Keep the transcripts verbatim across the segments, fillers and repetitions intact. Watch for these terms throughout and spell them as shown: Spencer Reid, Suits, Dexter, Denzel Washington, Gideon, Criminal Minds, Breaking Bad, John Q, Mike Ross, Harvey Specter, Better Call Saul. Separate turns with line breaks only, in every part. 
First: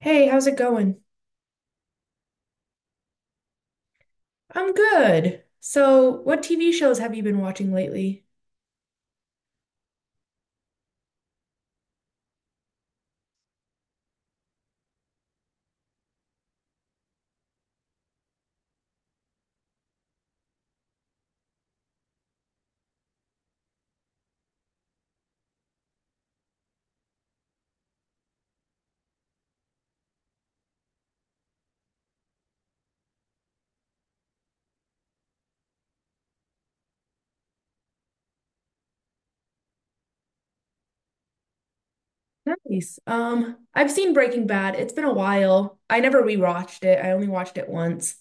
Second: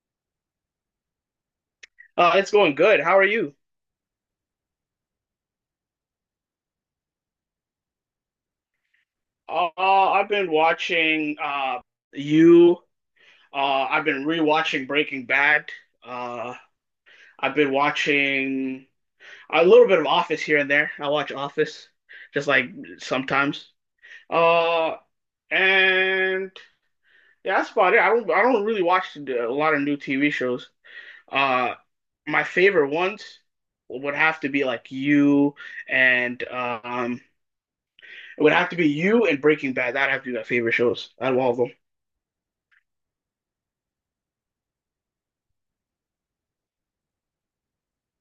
Hey, how's it going?
Uh, it's going good. How are you?
I'm good. So, what T V shows have you been watching lately?
Uh, I've been watching uh, you. Uh, I've been rewatching Breaking Bad. Uh, I've been watching a little bit of Office here and there. I watch Office just like sometimes. Uh, and yeah, that's about it. I don't I don't really watch a lot of new T V shows. Uh, my favorite ones would have to be like you and um. It would have to be you and Breaking Bad. That'd have to be my favorite shows out of all of them.
Nice. Um, I've seen Breaking Bad. It's been a while. I never rewatched it. I only watched it once.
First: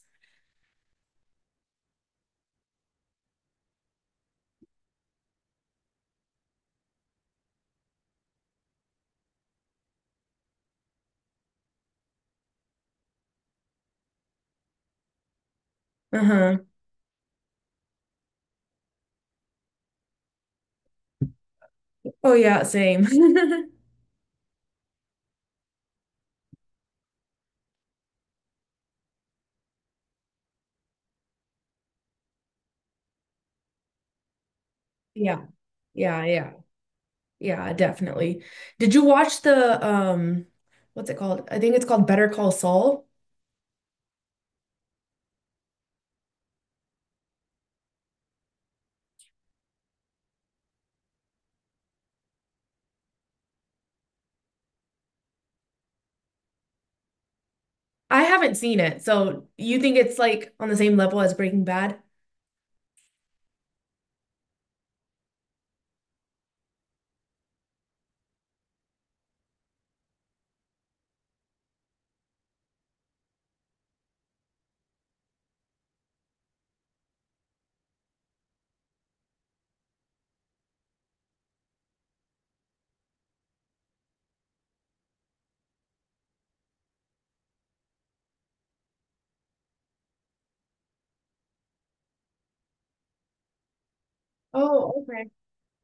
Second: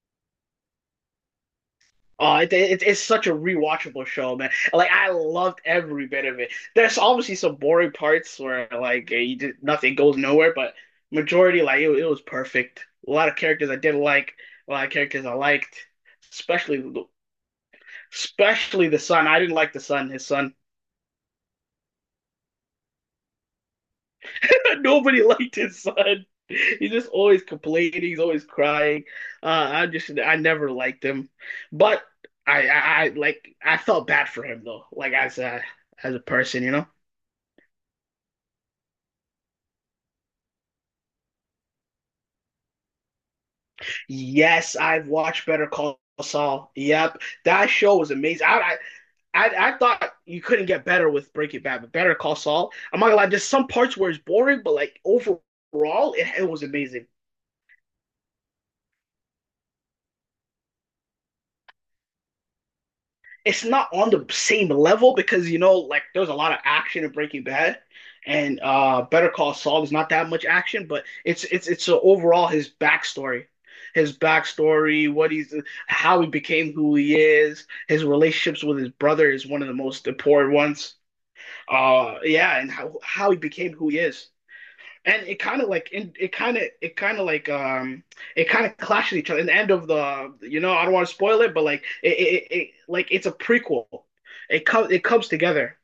Oh, it, it, it's such a rewatchable show, man. Like I loved every bit of it. There's obviously some boring parts where like you did, nothing goes nowhere, but majority like it, it was perfect. A lot of characters I didn't like, a lot of characters I liked,
Uh-huh.
especially especially the son. I didn't like the son. His son.
Oh yeah, same.
Nobody liked his son. He's just always complaining. He's always crying. Uh, I just I never liked him, but I, I I like I felt bad for him though. Like as
Yeah,
a as a
yeah, yeah.
person, you know.
Yeah, definitely. Did you watch the um what's it called? I think it's called Better Call Saul.
Yes, I've watched Better Call Saul. Yep, that show was amazing. I, I I, I thought you couldn't get better with Breaking Bad, but Better Call Saul. I'm not gonna lie, there's some parts where it's boring, but like overall, it, it was amazing.
I haven't seen it. So, you think it's like on the same level as Breaking Bad?
It's not on the same level because, you know like there's a lot of action in Breaking Bad, and uh Better Call Saul is not that much action, but it's it's it's uh, overall, his backstory his backstory what he's how he became who he is, his relationships with his brother is one of the most important ones. Uh yeah, and how how he became who he is, and it kind of like in, it kind of it kind of like um it kind of clashes each other in the end of the, you know, I don't want to spoil it, but like it, it, it like it's a prequel. it comes
Oh,
it comes together.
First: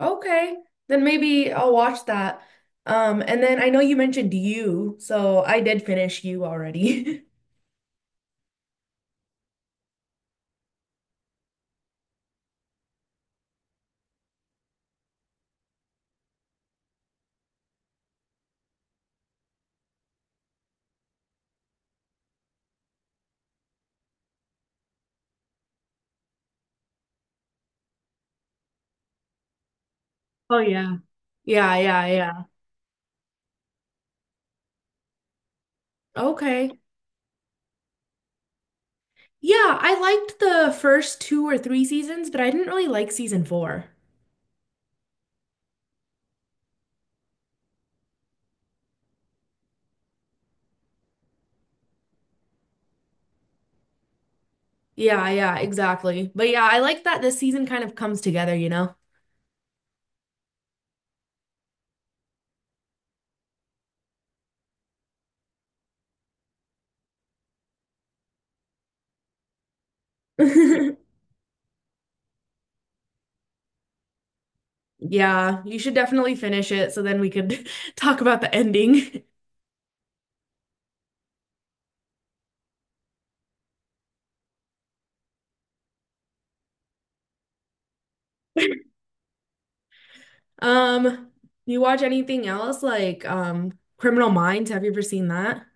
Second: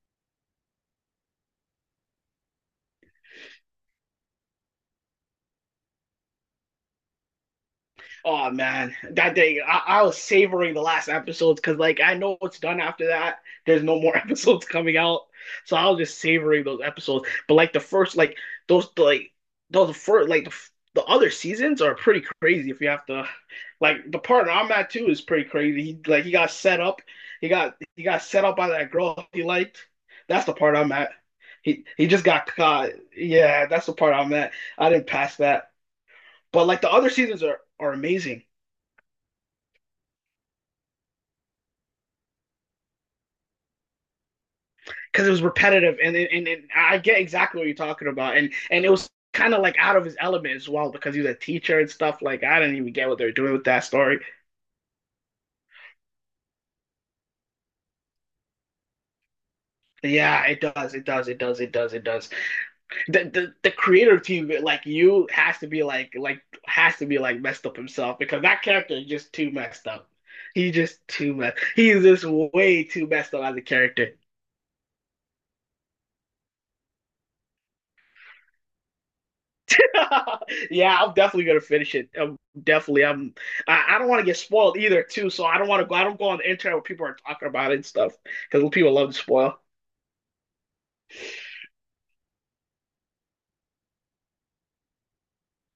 okay, then maybe I'll watch that. Um, and then I know you mentioned you, so I did finish you already.
Oh man, that day I, I was savoring the last episodes because, like, I know it's done after that. There's no more episodes coming out, so I was just savoring those episodes. But like the first, like those, like those first, like the the other seasons are pretty crazy. If you have to, like, the partner I'm at too is pretty crazy. He like he got set up. He got he got set up by that girl he liked. That's the
Oh
part I'm
yeah.
at.
Yeah,
He
yeah,
he just
yeah.
got caught. Yeah, that's the part I'm at. I didn't pass that. But
Okay.
like the other seasons are are amazing.
Yeah, I liked the first two or three seasons, but I didn't really like season four.
Because it was repetitive and, and and I get exactly what you're talking about, and and it was kind of like out of his element as well because he was a teacher and stuff like I didn't even get what they're doing with that story.
Yeah, yeah, exactly. But yeah, I like that this season kind of comes together, you know?
Yeah, it does, it does, it does, it does, it does. The the, the creator team like you has to be like like has to be like messed up himself because that character is just too messed up. He just too messed. He's just way too messed up as a character.
Yeah, you should definitely finish it so then we could talk about the ending.
Yeah, I'm definitely gonna finish it. I'm definitely. I'm. I, I don't want to get spoiled either, too. So I don't want to go. I don't go on the internet where people are talking about it and stuff because people love to spoil.
Um, you watch anything else like um Criminal Minds? Have you ever seen that?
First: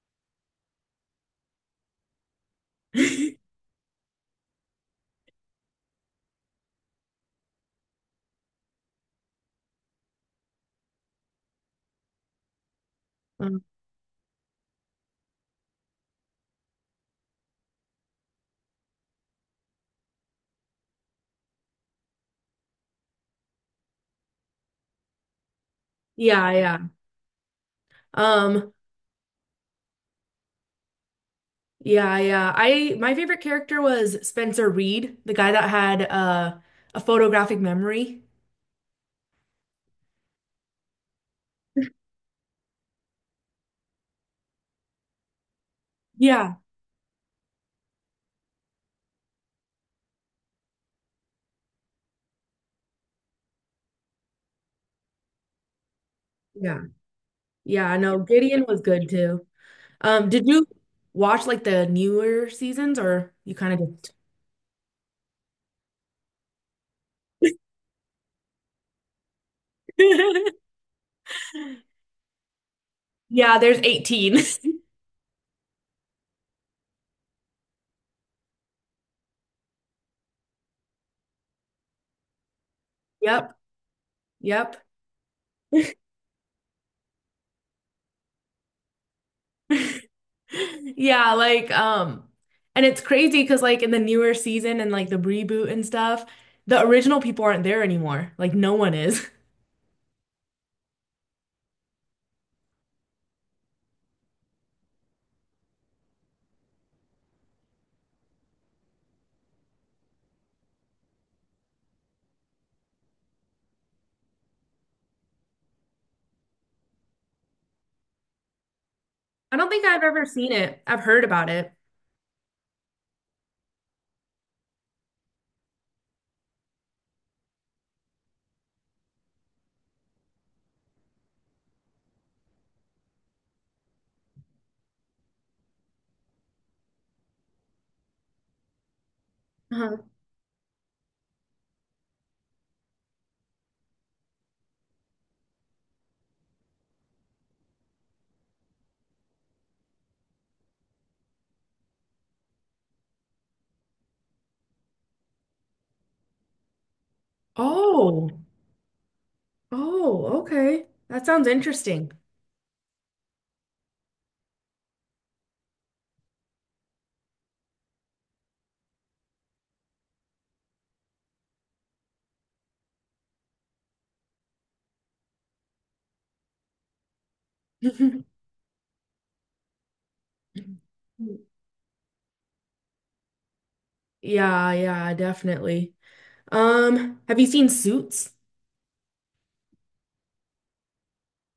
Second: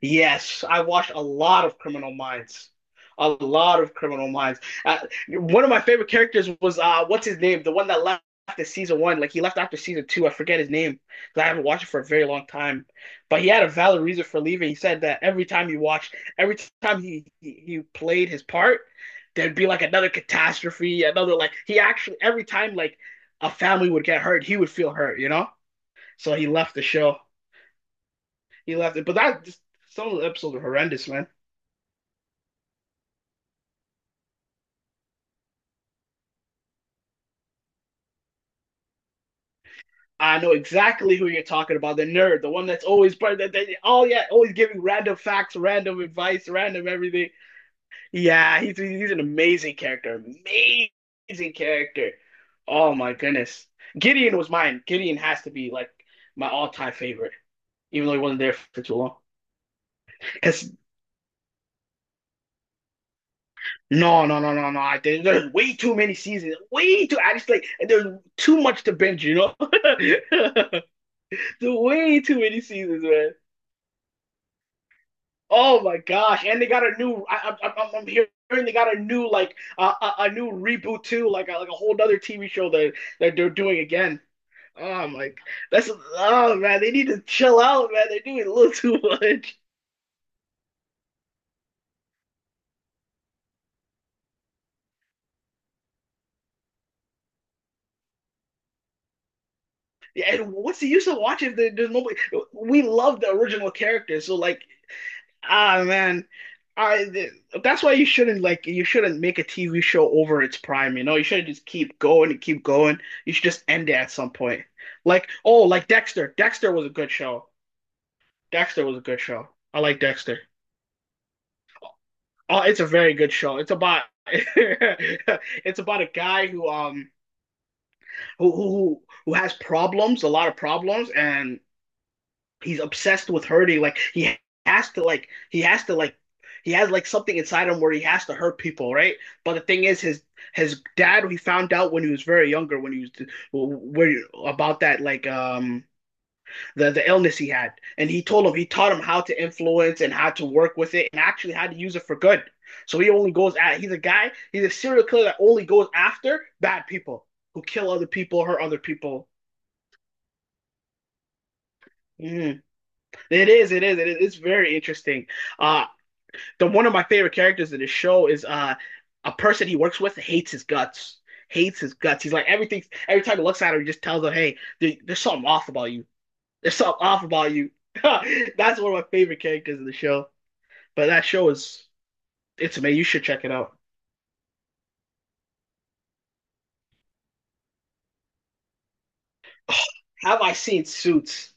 Yes, I watched a lot of Criminal Minds. A lot of Criminal Minds. Uh, one of my favorite characters was uh, what's his name? The one that left after season one. Like he left after season two. I forget his name because I haven't watched it for a very long time. But he
Um,
had a valid reason for leaving. He said that every time he watched, every time he he, he played his part, there'd be like another catastrophe, another like he actually every time like a family would get hurt, he would feel hurt, you know. So he
yeah,
left the
yeah.
show.
Um,
He left it, but that just, some of the episodes are horrendous, man.
yeah, yeah. I My favorite character was Spencer Reed, the guy that had uh, a photographic memory.
I know exactly who you're talking about. The nerd, the one that's always part that, that oh yeah, always giving random facts, random advice,
Yeah,
random everything. Yeah, he's he's an amazing character, amazing character. Oh my goodness, Gideon was mine. Gideon has to be like my
yeah.
all-time favorite,
Yeah, I
even though
know
he wasn't there
Gideon was
for too
good
long.
too. Um, did you
Because
watch like the newer seasons or you kind of just
no, no, no, no, no. I think there's way too many seasons. Way too. I just like there's too much to binge. You know, there's way too many seasons, man.
Yeah, there's eighteen.
Oh my gosh! And they got a new. I, I, I'm, I'm hearing they got a new like uh, a, a new reboot too, like a, like a whole other T V show that that they're
Yep.
doing again.
Yep.
Oh my, that's oh man, they need to chill out, man. They're doing a little too much.
Yeah, like um and it's crazy because like in the newer season and like the reboot and stuff, the original people aren't there anymore. Like no one is.
Yeah, and what's the use of watching if there's nobody? We love the original character, so like, ah man, I th- that's why you shouldn't like you shouldn't make a T V show over its prime. You know, you should just keep going and keep going. You should just end it at some point. Like oh, like Dexter. Dexter was a good show. Dexter was a good show.
I don't
I
think
like
I've ever
Dexter.
seen it. I've heard about it.
Oh, it's a very good show. It's about it's about a guy who um who who who has problems, a lot of problems, and he's obsessed with hurting. Like he has to like he has to like he has like something inside him where he has to hurt people, right? But the thing is,
Uh-huh.
his his dad he found out when he was very younger when he was where about that like um the the illness he had, and he told him he taught him how to influence and how to work with it and actually how to use it for good. So he only goes at he's a guy he's a serial killer that only goes after bad people who kill other
Oh.
people, hurt other people.
Oh, okay. That sounds interesting.
Mm. It is, it is, it is. It's very interesting. Uh, the one of my favorite characters in the show is uh a person he works with hates his guts. Hates his guts. He's like everything. Every time he looks at her, he just tells her, "Hey, there- there's something off about you. There's something off about you." That's one of my favorite characters in the show. But that show is, it's amazing. You should check it out.
Yeah, yeah, definitely. Um, have you seen Suits?
Have I seen Suits?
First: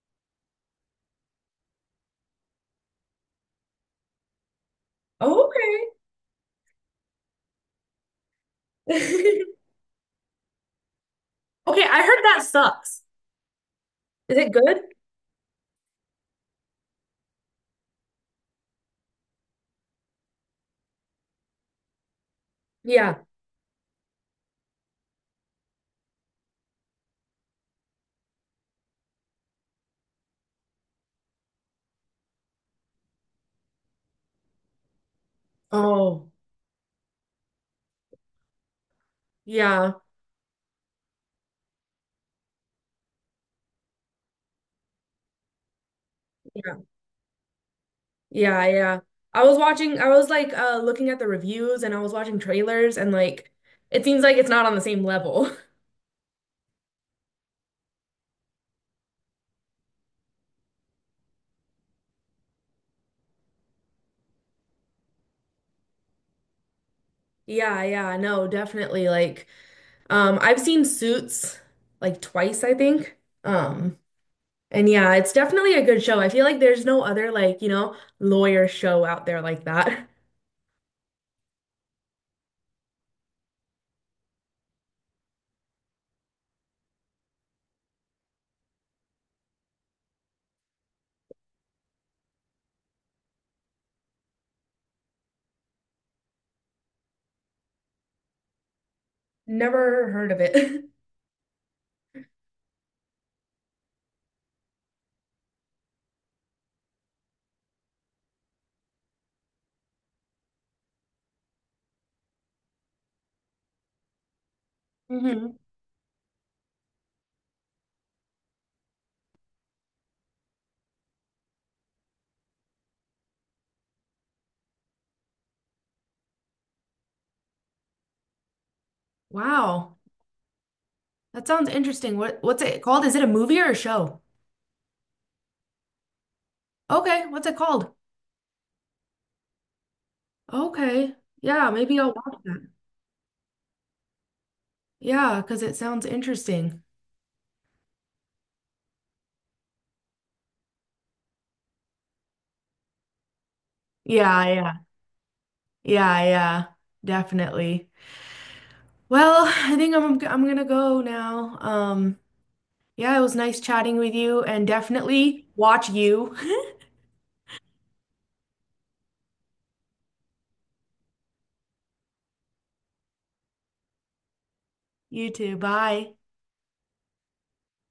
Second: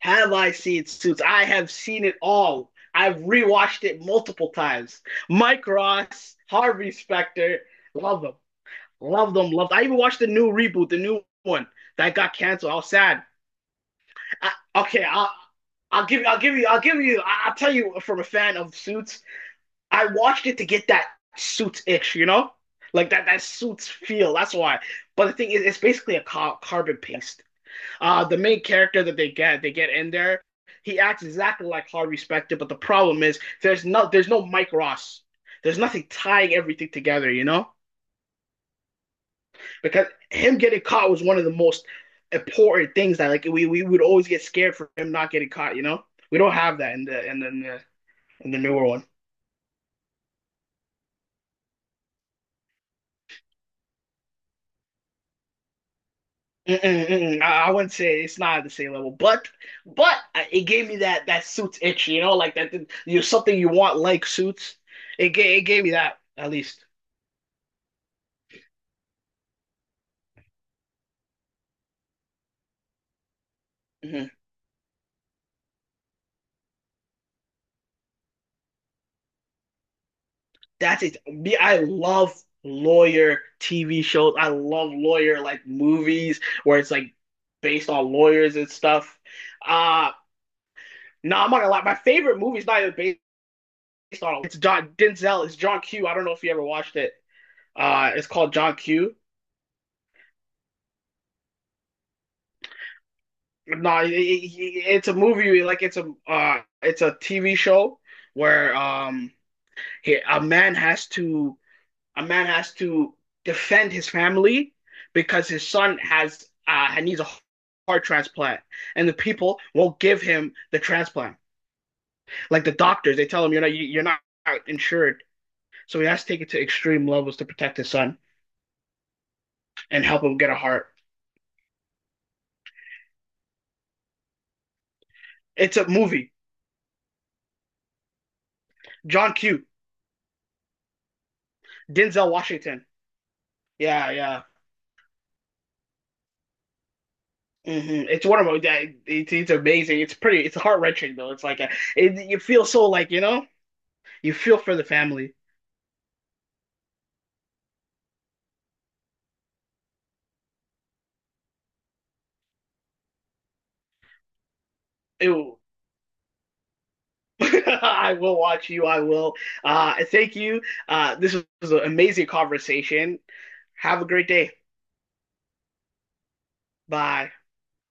Have I seen Suits? I have seen it all. I've rewatched it multiple times.
Oh,
Mike
okay.
Ross, Harvey Specter, love them. Love them, loved. I even watched the new reboot, the new one
Okay, I
that
heard
got
that
canceled. I was
sucks.
sad.
Is it
I,
good?
okay, I, I'll give you, I'll give you, I'll give you. I will tell you from a fan of Suits, I watched it to get that Suits itch, you know, like
Yeah.
that that Suits feel. That's why. But the thing is, it's basically a car- carbon paste. Uh, the main character that they get, they get, in there. He acts exactly like Harvey Specter, but the problem is there's no there's no Mike Ross. There's nothing
Oh,
tying everything together, you know.
yeah,
Because him getting caught was one of the most important things that like we, we would always get scared for him not getting caught, you know? We don't
yeah,
have that in the in the in the, in the
yeah,
newer
yeah.
one.
I was watching, I was like uh looking at the reviews and I was watching trailers and like it seems like it's not on the same level.
Mm-mm, mm-mm. I, I wouldn't say it's not at the same level, but but it gave me that that suits itch, you know, like that you something you want like suits. It gave it gave me that at least.
Yeah, yeah, no, definitely. Like, um, I've seen Suits like twice, I think. Um,
hmm
And yeah, it's definitely a good show. I feel like there's no other like, you know, lawyer show out there like that.
That's it. Me, I love lawyer T V shows. I love lawyer like movies where it's like based on lawyers and stuff. Uh No, nah, I'm not gonna lie. My favorite movie is not even based on it. It's John Denzel. It's John Q. I don't know if you ever watched it. Uh, it's called John Q.
Never heard of it.
No, nah, it, it- it's a movie. Like it's a uh, it's a T V show where um, he, a man has to a man has to defend his family because
Hmm.
his son has uh needs a heart transplant, and the people won't give him the transplant. Like the doctors, they tell him you're not you- you're not insured, so he has to take it to extreme levels to protect his son.
Wow.
And help him get a heart.
That sounds interesting. What what's it called? Is it a movie or a show?
It's a movie.
Okay, what's it called?
John Q.
Okay. Yeah, maybe I'll
Denzel
watch that.
Washington. Yeah, yeah.
Yeah, because it sounds interesting.
hmm It's one of my. It's, it's amazing. It's pretty. It's heart wrenching though. It's like a, it, you feel so like you know. You
Yeah,
feel
yeah.
for the family.
Yeah, yeah. Definitely. Well, I think I'm I'm gonna go now. Um, yeah, it was nice chatting with you and definitely
Ew.
watch you.
I will watch you. I will. Uh, thank you. Uh, this was an amazing conversation. Have a great day.
You too. Bye.
Bye.